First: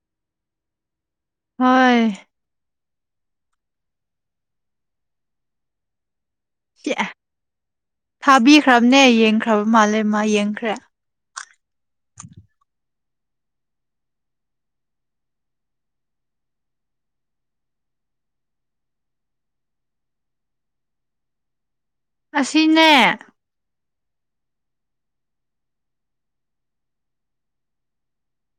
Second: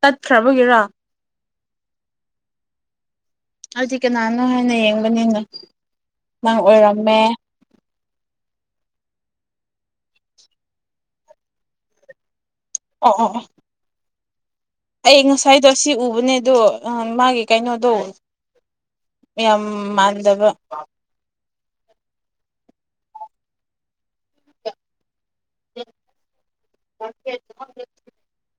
ꯇꯠꯈ꯭ꯔꯕꯒꯦꯔꯥ ꯍꯣꯏ ꯑꯩꯗꯤ ꯀꯅꯥꯅꯣ ꯍꯥꯏꯅ ꯌꯦꯡꯕꯅꯤꯅ ꯅꯪ ꯆꯦ ꯑꯣꯏꯔꯝꯃꯦ ꯊꯥꯕꯤꯈ꯭ꯔꯕꯅꯦ ꯌꯦꯡꯈ꯭ꯔꯕ ꯃꯥꯜꯂꯦ ꯃꯥ ꯌꯦꯡꯈ꯭ꯔꯦ ꯑꫭ ꯑꫭ ꯑꫭ ꯑꯩ ꯉꯁꯥꯏꯗꯣ ꯑꯁꯤ ꯎꯕꯅꯦ ꯑꯗꯣ ꯑ‌ꯥ ꯃꯥꯒꯤ ꯀꯩꯅꯣꯗꯣ ꯌꯥꯝ ꯃꯥꯟꯗꯕ ꯑꯁꯤꯅꯦ [inaudible]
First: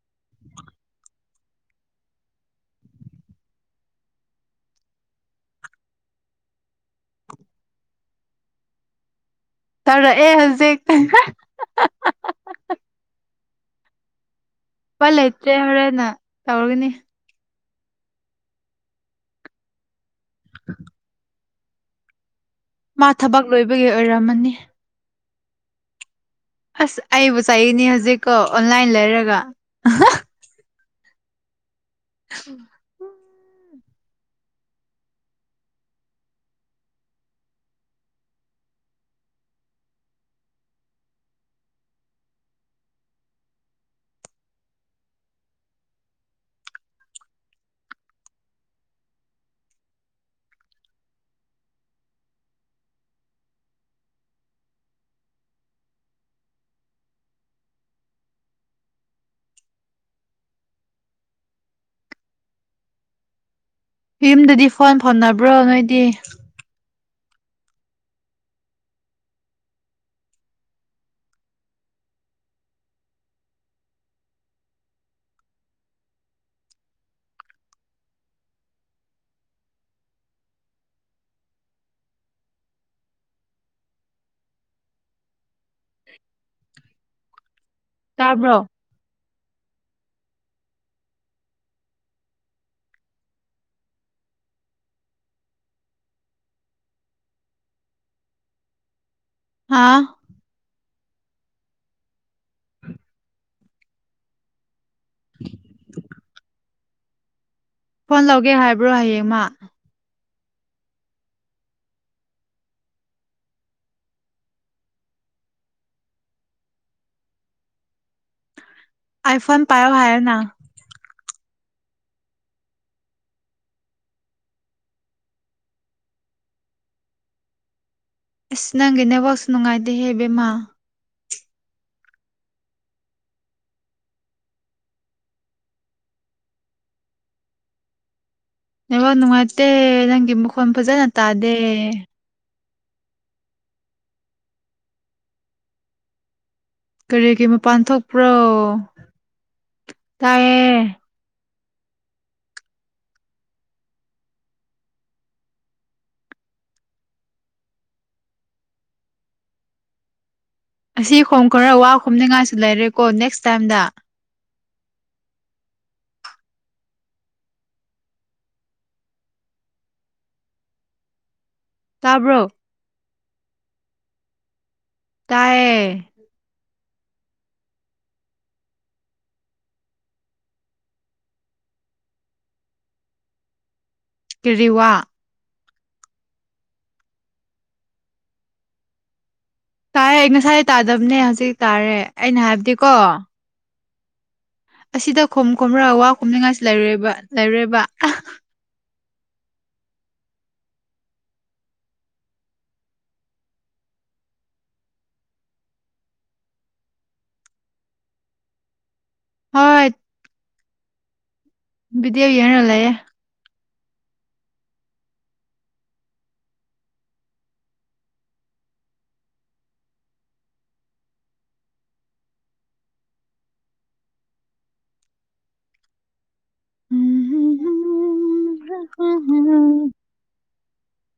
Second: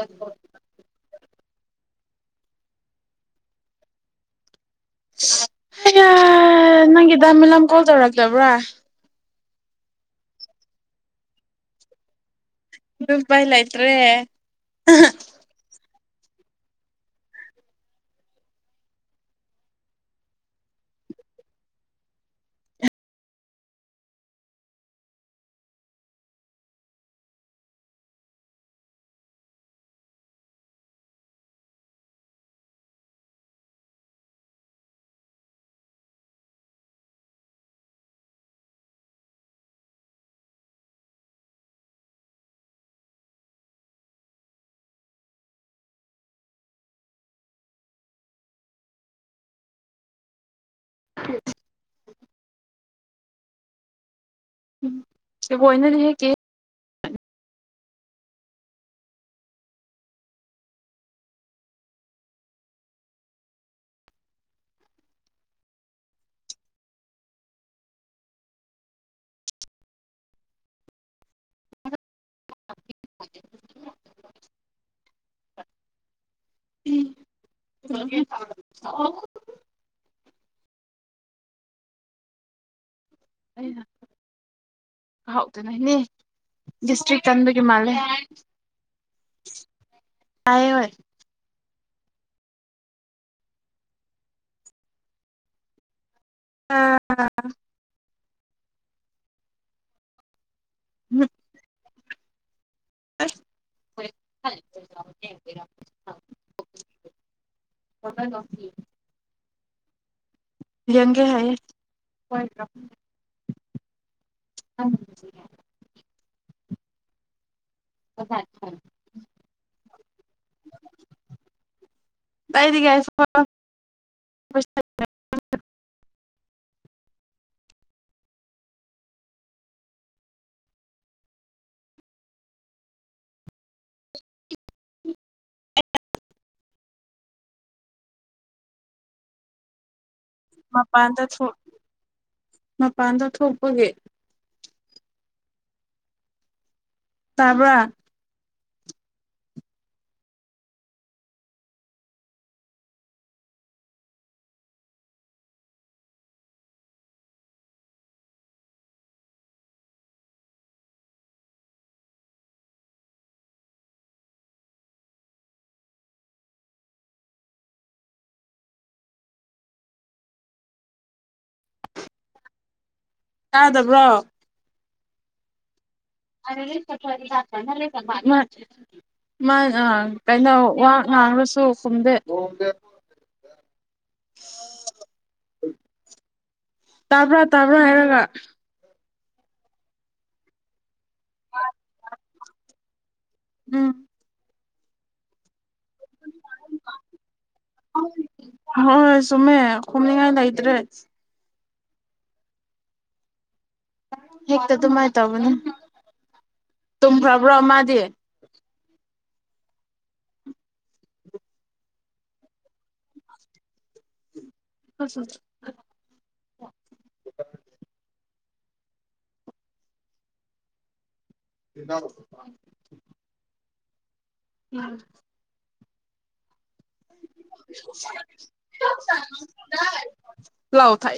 ꯑ ꯍꯣ [inaudible] ꯍ ꯅꯪꯒꯤ ꯗꯥꯃꯤꯂꯥꯝ ꯀꯣꯜ ꯇꯧꯔꯛꯇꯕ꯭ꯔꯥ ꯇꯧꯔ ꯑꯦ ꯍꯧꯖꯤꯛ ꯄꯥꯏꯂꯥꯏꯇ꯭ꯔꯦ ꯍ ꯂꯩꯇ꯭ꯔꯦ ꯍꯣꯔꯦꯟꯅ ꯇꯧꯔꯒꯅꯤ [inaudible] ꯃꯥ ꯊꯕꯛ ꯂꯣꯏꯕꯒꯤ ꯑꯣꯏꯔꯝꯃꯅꯤ ꯑꯁ ꯑꯩꯕꯨ ꯆꯥꯏꯅꯤ ꯍꯧꯖꯤꯛꯀꯣ ꯑꯣꯟꯂꯥꯏꯟ ꯂꯩꯔꯒ [inaudible] ꯝꯕꯨ ꯏꯅ ꯂꯩꯒꯦ ꯌꯨꯝꯗꯗꯤ ꯐꯣꯟ ꯐꯣꯟꯅꯕ꯭ꯔꯣ ꯅꯣꯏꯗꯤ ꯎꯝ ꯑꯣ ꯑꯩꯅ ꯍꯥꯎꯗꯅꯅꯦ ꯗꯤꯁꯇ꯭ꯔꯤꯛ ꯀꯟꯕꯒꯤ ꯃꯥꯂꯦ ꯇꯥꯕ꯭ꯔꯣ ꯀ ꯑꯣꯏꯣꯏ ꯑꯥ ꯍꯥꯥ ꯎꯝ [inaudible] ꯐꯣꯟ ꯂꯧꯒꯦ ꯍꯥꯏꯕ꯭ꯔꯣ ꯍꯌꯦꯡꯃ ꯂꯒꯦ ꯍꯥꯏ ꯑ [unintelligible] ꯑꯥꯏꯐꯣꯟ ꯄꯥꯏꯣ ꯍꯥꯏ ꯍꯥꯏꯔꯅ ꯀꯥꯏꯗꯤꯒꯁꯤ ꯑꯁ ꯅꯪꯒꯤ ꯅꯦꯠꯋꯥꯛꯁꯨ ꯅꯨꯡꯉꯥꯏꯇꯦꯍꯦꯕꯦꯝꯃ [inaudible] ꯃꯦ ꯅꯪ ꯒꯤ ꯃꯈꯣꯟ ꯐꯖꯅ ꯃꯄꯥꯟꯗ ꯇꯥꯗꯦ ꯃꯄꯥꯟꯗ ꯊꯣꯛꯄꯒꯦ ꯀꯔꯤꯒꯤꯔꯤ ꯃꯄꯥꯟ ꯇꯥꯕ꯭ꯔꯥ ꯊꯣꯛꯄ꯭ꯔꯣ ꯇꯥꯏꯌꯦ ꯑꯁꯤ ꯍꯣꯝ ꯈꯔ ꯋꯥ ꯈꯣꯅꯤꯉꯥꯏꯁꯨ ꯂꯩꯔꯦꯀꯣ ꯅꯦꯛꯁ ꯇꯥꯏꯝꯗ ꯇꯥꯕ꯭ꯔꯣ ꯌꯥꯥꯗꯕ꯭ꯔꯣ ꯇꯑꯌꯦ [unintelligible] ꯀꯩꯅꯣ ꯋꯥ ꯉꯥꯡ꯭ꯔꯁꯨ ꯈꯨꯝꯗꯦ ꯀꯋꯥ ꯇꯥꯕ꯭ꯔꯥ ꯇꯥꯕ꯭ꯔꯥ ꯍꯥꯏꯔꯒ ꯇꯥꯏ ꯑꯩ ꯉꯁꯥꯏ ꯇꯥꯗꯕꯅꯦ ꯍꯧꯖꯤꯛ ꯇꯥꯔꯦ ꯑꯩꯅ ꯍꯥꯏꯕꯗꯤꯀꯣ ꯎꯝ ꯑꯁꯤꯗ ꯈꯣꯝ ꯈꯣꯝꯔ ꯋꯥ ꯈꯣꯝꯅꯤꯉꯥꯏꯁꯤ ꯂꯩꯔꯣꯏꯕ ꯂꯩꯔꯦꯕ ꯍꯣꯏꯣꯏ ꯁꯨꯃꯦ ꯈꯣꯃꯤꯅꯤꯉꯥꯏ ꯂ ꯏꯗ꯭ꯔꯦ ꯍꯦꯛꯇ ꯑꯗꯨꯃꯥꯏꯅ ꯇꯧꯒꯅꯤ ꯇꯨꯝꯈ꯭ꯔꯕ꯭ꯔꯣ ꯃꯥꯗꯤ ꯍꯣꯏ ꯕꯤꯗꯕꯤ ꯌꯦꯅꯂꯌꯦ [unintelligible] [unintelligible] [inaudible] ꯎꯝ ꯂꯥꯎ ꯊꯥꯏ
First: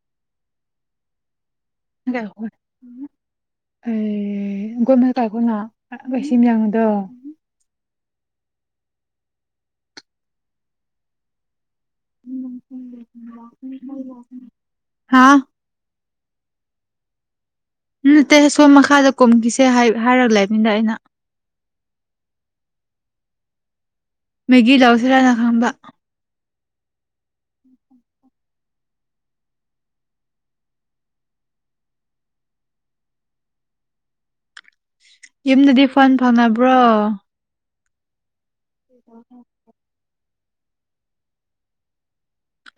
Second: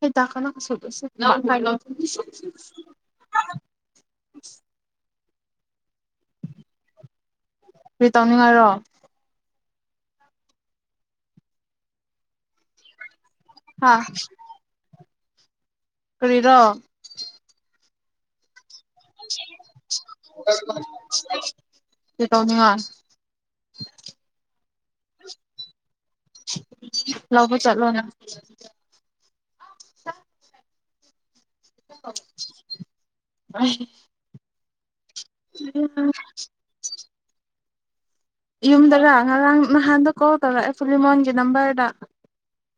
ꯍ ꯇꯥꯀꯅꯥ ꯁꯣꯗ ꯁꯤ [unintelligible] [inaudible] ꯇꯒꯣꯅ ꯀꯁꯤꯡ ꯌꯥꯡꯗꯣ ꯅꯨꯡꯉꯔꯣ ꯎꯝ ꯎꯝ ꯑꯥ ꯍꯥꯥ ꯀꯔꯤꯔꯣ ꯎꯠꯇ ꯁꯣꯝ ꯃꯈꯥꯗ ꯀꯨꯝꯈꯤꯁꯦ ꯍꯥꯏꯔꯒ ꯂꯩꯦꯃꯤꯗ ꯑꯩꯅ ꯀꯔꯤ ꯇꯧꯅꯤꯡꯉꯥꯏ [inaudible] ꯃꯦꯒꯤ ꯂꯗꯥꯎꯁꯔꯥꯅ ꯈꯪꯕ ꯂꯧꯕꯣ ꯆꯠꯂꯣꯅꯦ [inaudible] ꯌꯨꯝꯗꯗꯤ ꯐꯣꯟ ꯐꯪꯅꯕ꯭ꯔꯣ ꯌꯨꯝꯗꯔ ꯉꯔꯥꯡ ꯅꯍꯥꯟꯗ ꯀꯣꯜ ꯇꯧꯔꯛꯑꯦ ꯁꯨꯚꯤꯃꯣꯟꯒꯤ ꯅꯝꯕꯔꯗ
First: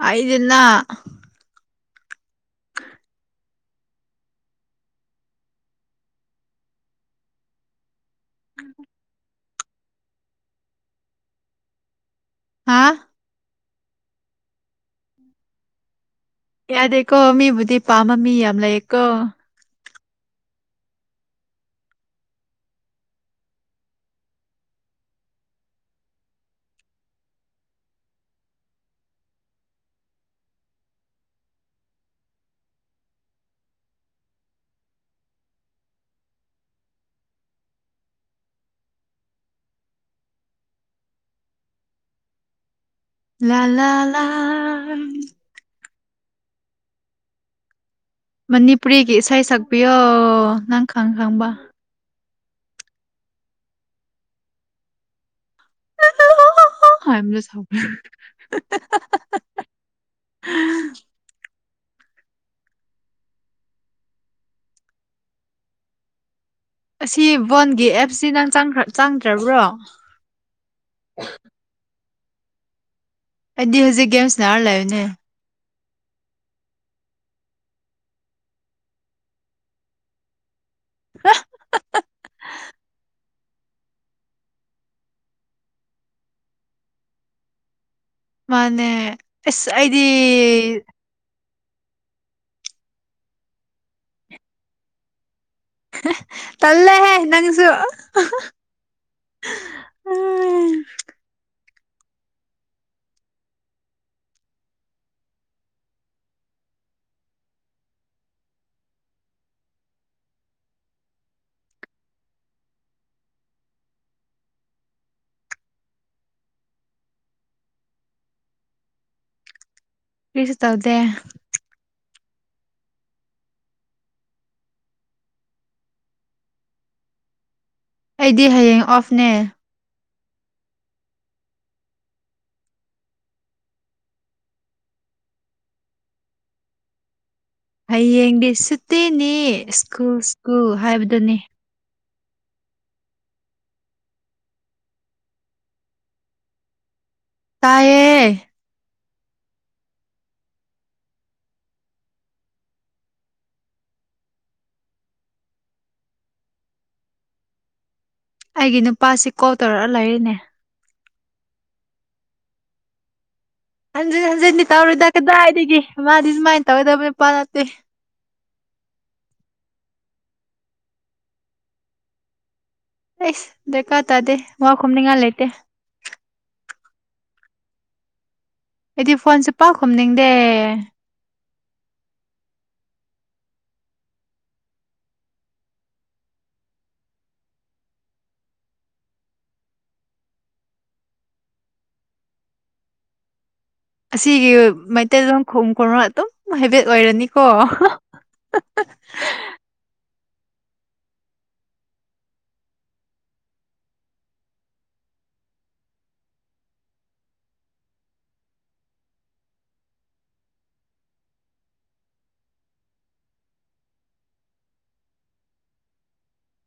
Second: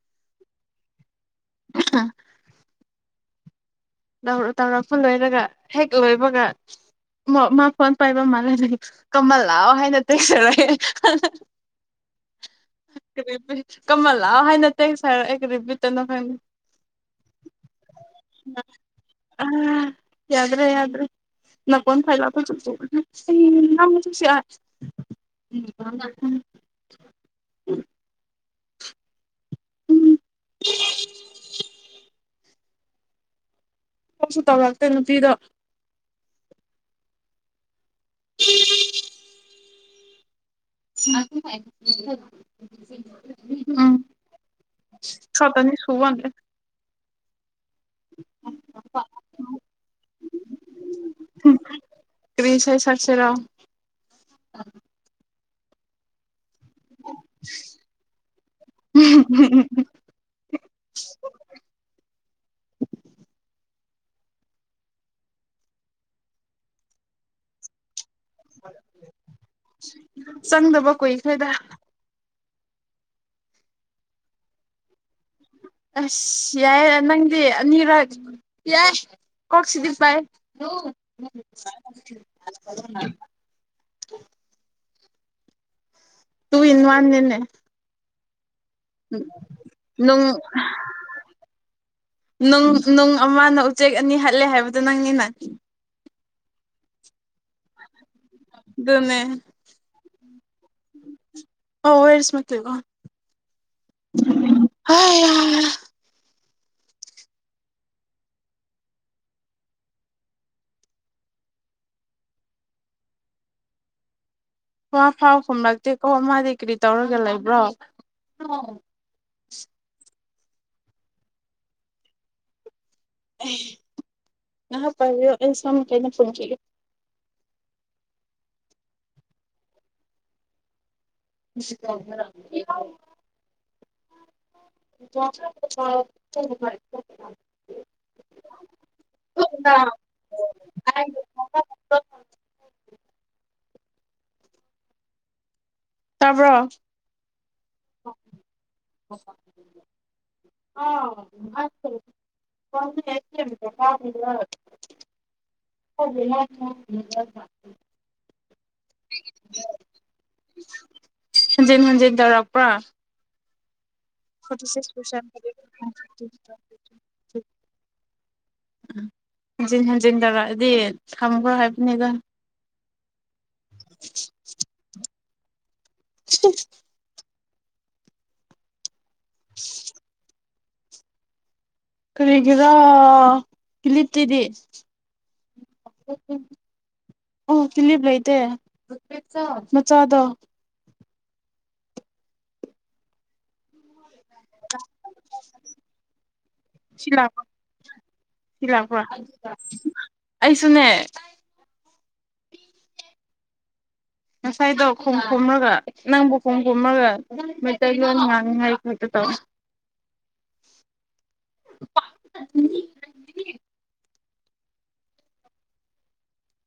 ꯑꯩꯗꯅ ꯑ ꯇꯧꯔꯛꯄ ꯂꯣꯏꯔꯒ ꯍꯦꯛ ꯂꯣꯏꯕꯒ ꯃꯥꯣꯟ ꯄ ꯃꯥꯜ ꯀꯃꯜ ꯂꯑꯣ ꯍꯥꯏꯅꯠꯇꯁꯔꯒꯦ ꯍꯥ ꯀ ꯀꯃꯜꯂꯥ ꯍꯥꯏ ꯅ ꯇꯦ ꯑꯩꯈ꯭ꯔꯤꯕꯤꯇꯅ ꯈꯪ ꯌꯥꯗꯦꯀꯣ ꯃꯤꯕꯨꯗꯤ ꯄꯥꯝꯃ ꯃꯤ ꯌꯥꯝ ꯂꯩ ꯎꯝ ꯌꯥꯗ꯭ꯔꯦ ꯌꯥꯗ꯭ꯔꯦ ꯅꯀꯣꯟ ꯐꯥꯏꯂ ꯆꯁꯨ ꯅꯪꯃ ꯆꯁꯤ ꯁꯨ ꯇꯧ ꯂꯥꯛꯇ ꯅꯨꯡꯄꯤꯗ [unintelligible] [unintelligible] ꯂꯥ ꯂꯥ ꯎꯝ ꯂꯥ ꯀꯗ꯭ꯔ ꯃꯅꯤꯄꯨꯔꯤꯒꯤ ꯏꯁꯩ ꯁꯛꯄꯤꯌꯣ ꯅꯪ ꯈꯪ ꯈꯪꯕ ꯇꯁꯦ ꯁꯥꯠꯁꯤꯔꯥꯎ ꯑ ꯍꯅ ꯁ [inaudible] ꯑꯁꯤ ꯋꯥꯕꯟꯒꯤ ꯑꯦꯞ ꯁꯤ ꯅꯪꯈ꯭ꯔ ꯆꯥꯡꯗ꯭ꯔꯕ꯭ꯔꯣ ꯆꯪꯗꯕ ꯀꯨꯏꯈ꯭ꯔꯦꯗ ꯑꯩꯗꯤ ꯍꯧꯖꯤꯛ ꯒꯦꯝꯁ ꯅꯥꯔ ꯂꯩꯌꯅꯦ ꯑꯁ ꯌꯥꯏ ꯅꯪꯗꯤ ꯑꯅꯤꯔꯛ ꯌꯥꯏ ꯀꯣꯛꯁꯤꯗꯤ ꯄꯥꯏ ꯍ [inaudible] [inaudible] ꯇꯨ ꯏꯟ ꯋꯥꯟ ꯅꯟꯅꯦ ꯃꯥꯅꯦ ꯑꯦꯁ ꯑꯩꯗꯤ ꯅꯨꯡ ꯅꯨꯡ ꯅꯨꯡ ꯑꯃꯅ ꯎꯆꯦꯛ ꯑꯅꯤ ꯍꯜꯂꯦ ꯍꯥꯏꯕꯗꯨꯣ ꯅꯪꯅꯤꯅ ꯇꯜꯂꯦꯍꯦ ꯅꯪꯁꯨ ꯃꯦ ꯑꯣꯋꯔꯁ ꯃꯂꯤꯣ ꯍ ꯋꯥ ꯐꯥꯎ ꯈꯨꯝꯂꯛꯇꯦꯀꯣ ꯃꯥꯗꯤ ꯀꯔꯤ ꯇꯧꯔꯒ ꯂꯩꯕ꯭ꯔꯣ ꯀꯁ ꯇꯕꯗꯦ ꯑ ꯄꯌꯣꯁ ꯀꯩꯅ ꯐꯣꯟ ꯀꯣ ꯑꯩꯗꯤ ꯍꯌꯦꯡ ꯑꯣꯐꯅꯦ ꯁꯤ ꯀ [inaudible] ꯍꯌꯦꯡꯗꯤ ꯁꯠꯇꯤꯅꯤ ꯁ꯭ꯀꯨꯜ ꯁ꯭ꯀꯨꯜ ꯍꯥꯏꯕꯗꯨꯅꯤ ꯑꯣꯝ ꯇꯥꯕ꯭ꯔꯣ ꯇꯌꯦ ꯑ ꯑꯩꯒꯤ ꯅꯨꯄꯥꯁꯤ ꯀꯣꯜ ꯇꯧꯔꯛꯑ ꯂꯩꯔꯤꯅꯦ ꯍꯟꯖꯤꯟ ꯍꯟꯖꯤꯟ ꯇꯧꯔꯛꯄ꯭ꯔꯥ ꯍꯟꯖꯤꯟ ꯍꯟꯖꯤꯟꯗꯤ ꯐꯣꯔꯇꯤ ꯇꯧꯔꯣꯏꯗ ꯁꯤꯛꯁ ꯀꯗꯥꯏꯗꯒꯤ ꯃꯥꯗꯤ ꯄꯥꯔꯁꯦꯟ ꯁꯨꯃꯥꯏꯅ ꯇꯧꯒꯗꯕ ꯅꯨꯄꯥ ꯅꯠꯇꯦ ꯎ ꯍꯟꯖꯤꯟ ꯍꯟꯖꯤꯟ ꯇꯧꯔꯛꯑꯗꯤ ꯊꯝꯈ꯭ꯔꯣ ꯍꯥꯏꯕꯅꯤꯗ ꯑꯦꯁ ꯗꯀꯥ ꯇꯥꯗꯦ ꯃꯥꯎ ꯈꯨꯝꯅꯤꯡꯉꯥꯏ ꯂꯩꯇꯦ [inaudible] ꯑꯩꯗꯤ ꯐꯣꯟꯁꯦ ꯄꯥꯛꯈꯨꯝꯅꯤꯡꯗꯦ ꯀꯔꯤꯒꯤꯔꯥ ꯀꯤꯂꯤꯞꯇꯤꯗꯤ ꯑꯣ ꯀꯤꯂꯤꯞ ꯂꯩꯇꯦ ꯃꯆꯥꯗꯣ ꯑꯁꯤꯒꯤ ꯃꯩꯇꯩꯂꯣꯟ ꯈꯎ ꯈꯨꯔ ꯑꯗꯨꯝ ꯍꯥꯏꯦꯕꯤꯦꯠ ꯁꯤ ꯂꯥꯛꯄ ꯑꯣꯏꯔꯅꯤꯀꯣ ꯁꯤ ꯂꯥꯛꯄ꯭ꯔꯥ ꯑꯩꯁꯨꯅꯦ ꯉꯁꯥꯏꯗꯣ ꯈꯣꯡ ꯈꯣꯝꯂꯒ ꯅꯪꯕꯨ ꯈꯣꯡ ꯈꯣꯝꯃꯒ ꯃꯩꯇꯩꯂꯣꯟ ꯉꯥꯡꯅꯤꯉꯥꯏ ꯀꯇ ꯇꯧ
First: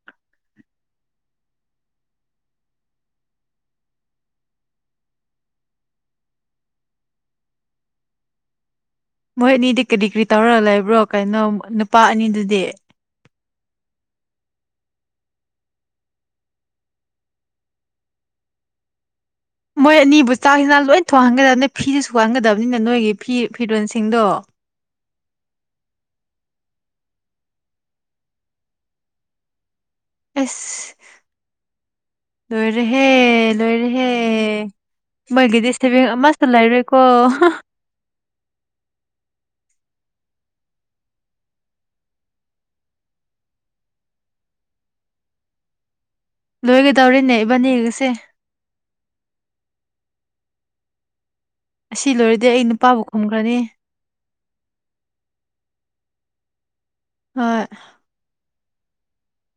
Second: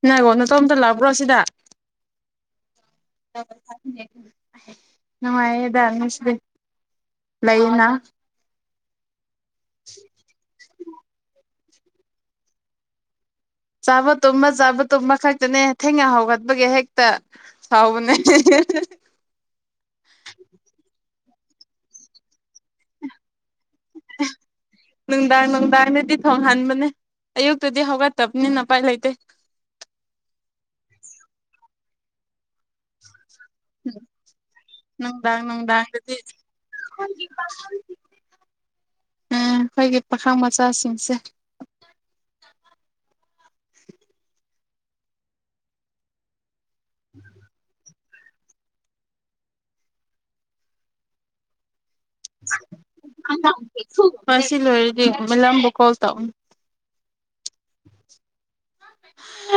ꯅꯪꯉꯣ ꯅꯇꯣꯝꯇ ꯂꯥꯛꯄ꯭ꯔꯣ ꯁꯤꯗ ꯅꯨꯡꯉꯥꯏꯦꯗꯁ ꯂꯩꯅ ꯃꯣꯏ ꯑꯅꯤꯗꯤ ꯀꯔꯤ ꯀꯔꯤ ꯇꯧꯔꯛ ꯂꯩꯕ꯭ꯔꯣ ꯀꯩꯅꯅꯣ ꯅꯨꯄꯥ ꯑꯅꯤꯗꯨꯗꯤ ꯆꯥꯕ ꯇꯨꯝꯃ ꯆꯥꯕ ꯇꯨꯝꯕ ꯈꯛꯇꯅꯦ ꯊꯦꯡꯅ ꯍꯥꯎꯒꯠꯄꯒꯤ ꯍꯦꯛꯇ ꯍꯥꯎꯕꯅꯦ ꯃꯣꯏ ꯑꯅꯤꯕꯨ ꯆꯥꯁꯤꯅ ꯂꯣꯏꯅ ꯊꯣꯡꯍꯟꯒꯗꯕ ꯅ ꯐꯤꯗ ꯁꯨꯍꯟꯒꯗꯕꯅꯤꯅ ꯅꯣꯏꯒꯤ ꯐꯤ ꯐꯤꯔꯣꯜꯁꯤꯡꯗꯣ ꯅꯨꯡꯗꯥꯡ ꯅꯨꯡꯗꯥꯡꯗꯗꯤ ꯊꯣꯡꯍꯟꯕꯅꯦ ꯑꯌꯨꯛꯇꯗꯤ ꯍꯧꯒꯠꯇꯕꯅꯤꯅꯄꯥꯏ ꯂꯩꯇꯦ ꯑꯦꯁ ꯅꯣꯏꯔ ꯍꯦ ꯂꯣꯏꯔꯦꯍꯦ ꯅꯨꯡꯗꯥꯡ ꯃꯣꯏꯒꯤꯗꯤ ꯁꯦꯕꯦꯡ ꯅꯨꯡꯗꯥꯡꯗꯗꯤ ꯑꯃꯁꯨ ꯂꯩꯔꯣꯏꯀꯣ ꯄꯥꯈꯥ ꯃꯆꯥꯁꯁꯦ ꯂꯣꯏꯒꯗꯧꯔꯤꯅꯦ ꯏꯕꯅꯦꯒꯁꯦ ꯑꯁꯤ ꯂꯣꯏꯔꯗꯤ ꯑꯩ ꯅꯨꯄꯥꯕꯨ ꯈꯨꯝꯈ꯭ꯔꯅꯤ ꯐꯁꯤꯂꯗꯤ ꯂꯝꯝꯕ ꯀꯣ ꯇ ꯑꯣꯏ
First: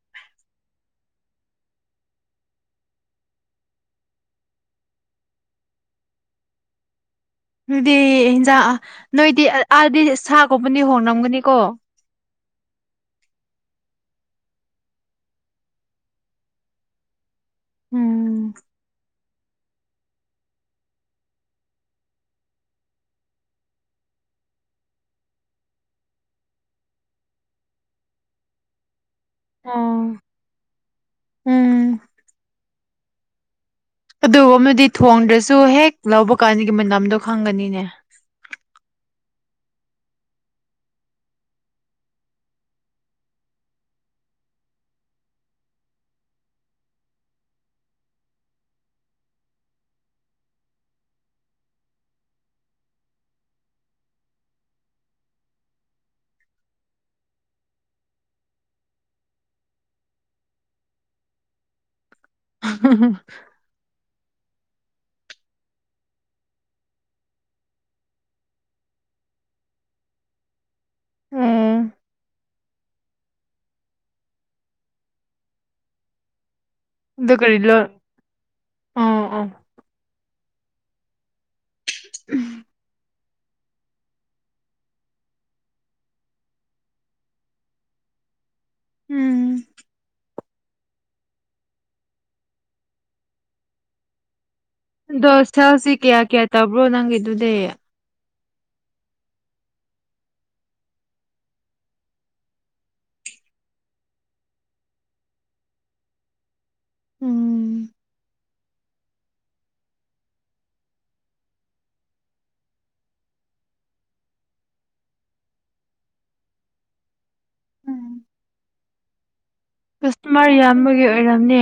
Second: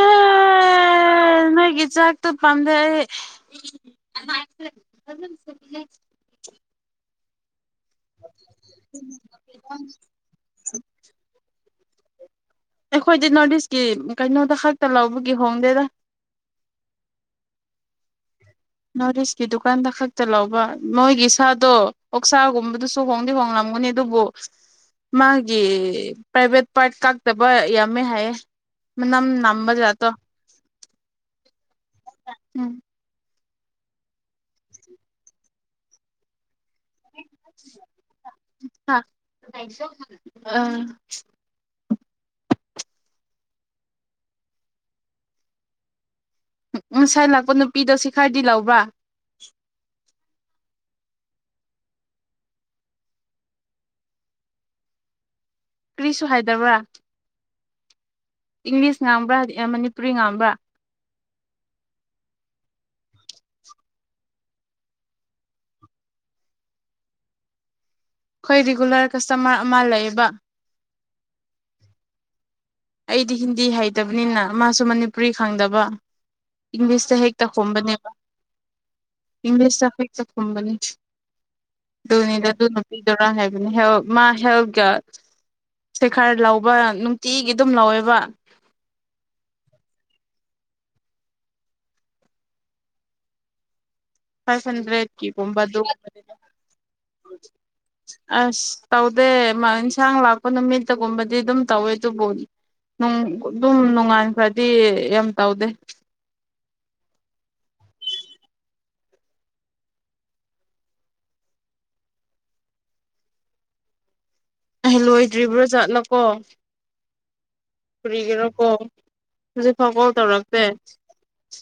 ꯑꯦ ꯅꯣꯏ ꯀꯩꯖꯥꯛꯇ ꯄꯥꯥꯟꯗꯦ ꯑꯗꯨꯗꯤ ꯏꯟꯖꯥꯡ ꯅꯣꯏꯗꯤ ꯑꯥꯗꯤ ꯁꯥꯒꯨꯝꯕꯨꯗꯤ ꯍꯣꯡꯔꯝꯒꯅꯤꯀꯣ ꯑꯩꯈꯣꯏꯗꯤ ꯅꯣꯔꯠ ꯏꯁꯀꯤ ꯀꯩꯅꯣꯗ ꯈꯛꯇ ꯂꯧꯕꯒꯤ ꯍꯣꯡꯗꯦꯗ ꯎꯝ ꯅꯣꯔꯠ ꯏꯁꯀꯤ ꯗꯨꯀꯥꯟꯗ ꯈꯛꯇ ꯂꯧꯕ ꯅꯣꯏꯒꯤ ꯁꯥꯗꯣ ꯑꯣꯛꯁꯥꯒꯨꯝꯕꯗꯨꯁꯨ ꯍꯣꯡꯗꯤ ꯍꯣꯡꯂꯝꯒꯅꯤ ꯑꯗꯨꯕꯨ ꯃꯥꯒꯤ ꯄ꯭ꯔꯥꯏꯚꯦꯠ ꯄꯥꯔꯠ ꯀꯥꯛꯇꯕ ꯌꯥꯝꯃꯦ ꯍꯥꯏꯌꯦ ꯃ ꯅꯝꯕꯖꯇꯣ ꯑꯣ ꯎꯝ ꯎꯝ ꯑꯗꯨ ꯑꯃꯗꯤ ꯊꯣꯡꯗ꯭ꯔꯁꯨ ꯍꯦꯛ ꯂꯧꯕ ꯀꯥꯟ ꯒꯤ ꯃꯝꯗꯣ ꯈꯪꯒꯅꯤꯅꯦ ꯑꯥ ꯎ ꯃꯁꯥꯏ ꯂꯥꯛꯄ ꯅꯨꯄꯤꯗꯣ ꯁꯤ ꯈꯔꯗꯤ ꯂꯧꯕ꯭ꯔꯥ ꯀꯔꯤꯁꯨ ꯍꯥꯏꯗꯕ꯭ꯔꯥ ꯏꯪꯂꯤꯁ ꯉꯥꯡꯕ꯭ꯔꯥ ꯃꯅꯤꯄꯨꯔꯤ ꯉꯥꯡꯕ꯭ꯔꯥ [inaudible] ꯑꯩꯈꯣꯏ ꯔꯤꯒꯨꯂꯔ ꯀꯁꯇꯃꯔ ꯑꯃ ꯂꯩꯌꯦꯕ ꯎꯝ ꯑꯩꯗꯤ ꯍꯤꯟꯗꯤ ꯍꯩꯇꯕꯅꯤꯅ ꯃꯥꯁꯨ ꯃꯅꯤꯄꯨꯔꯤ ꯈꯪꯗꯕ ꯏꯪꯂꯤꯁꯇ ꯑꯗꯨ ꯀꯔꯤ ꯂꯣꯟ ꯍꯦꯛꯛꯇꯈꯣꯕꯅꯦꯕ ꯑꯣ ꯑꯣ ꯏꯪꯂꯤꯁꯇ ꯍꯛꯇ ꯀꯨꯝꯕꯅꯤ ꯗꯙꯣꯅꯤꯗ ꯅꯣꯄꯤ ꯧꯔꯥꯡ ꯍꯥꯏꯕꯅꯤ ꯍꯦꯜ ꯃꯥ ꯍꯦꯜꯀ ꯁꯩꯈꯥꯔ ꯂꯧꯕ ꯅꯨꯡꯇꯤꯒꯤ ꯑꯗꯨꯝ ꯂꯥꯎꯋꯦꯕ ꯎꯝ ꯐꯥꯏꯚ ꯑꯗꯣ ꯍꯟꯗ꯭ꯔꯦꯠꯀꯤꯒꯨꯝꯕ ꯁꯥꯁꯤ ꯑꯗꯨꯒꯨꯝꯕꯗꯤ ꯀꯌꯥ ꯀꯌꯥ ꯇꯧꯕ꯭ꯔꯣ ꯅꯪꯒꯤꯗꯨꯗꯤ ꯑꯁ ꯇꯧꯗꯦ ꯏꯟꯁꯥꯡ ꯂꯥꯛꯄ ꯅꯨꯃꯤꯠꯇꯒꯨꯝꯕꯗꯤ ꯑꯗꯨꯝ ꯇꯧꯋꯦ ꯑꯗꯨꯕꯨ ꯑꯗꯨꯝ ꯅꯣꯡꯉꯥꯟꯈ꯭ꯔꯗꯤ ꯌꯥꯝ ꯇꯧꯗꯦ ꯎꯝ ꯑ ꯂꯣꯏꯗ꯭ꯔꯤꯕ꯭ꯔꯥ ꯆꯠꯂꯀꯣ ꯎꯝ ꯐꯔꯤꯒꯔꯥ ꯀꯣ ꯀꯁꯇꯃꯔ ꯌꯥꯝꯕꯒꯤ ꯑꯣꯏꯔꯝꯅꯦ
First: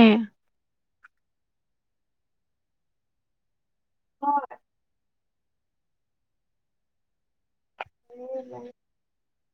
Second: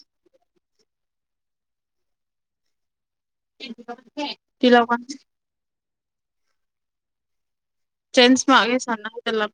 ꯇꯤꯂꯀ ꯆꯦꯟꯁ ꯃꯥꯒꯦ ꯁꯅ ꯆꯂꯞ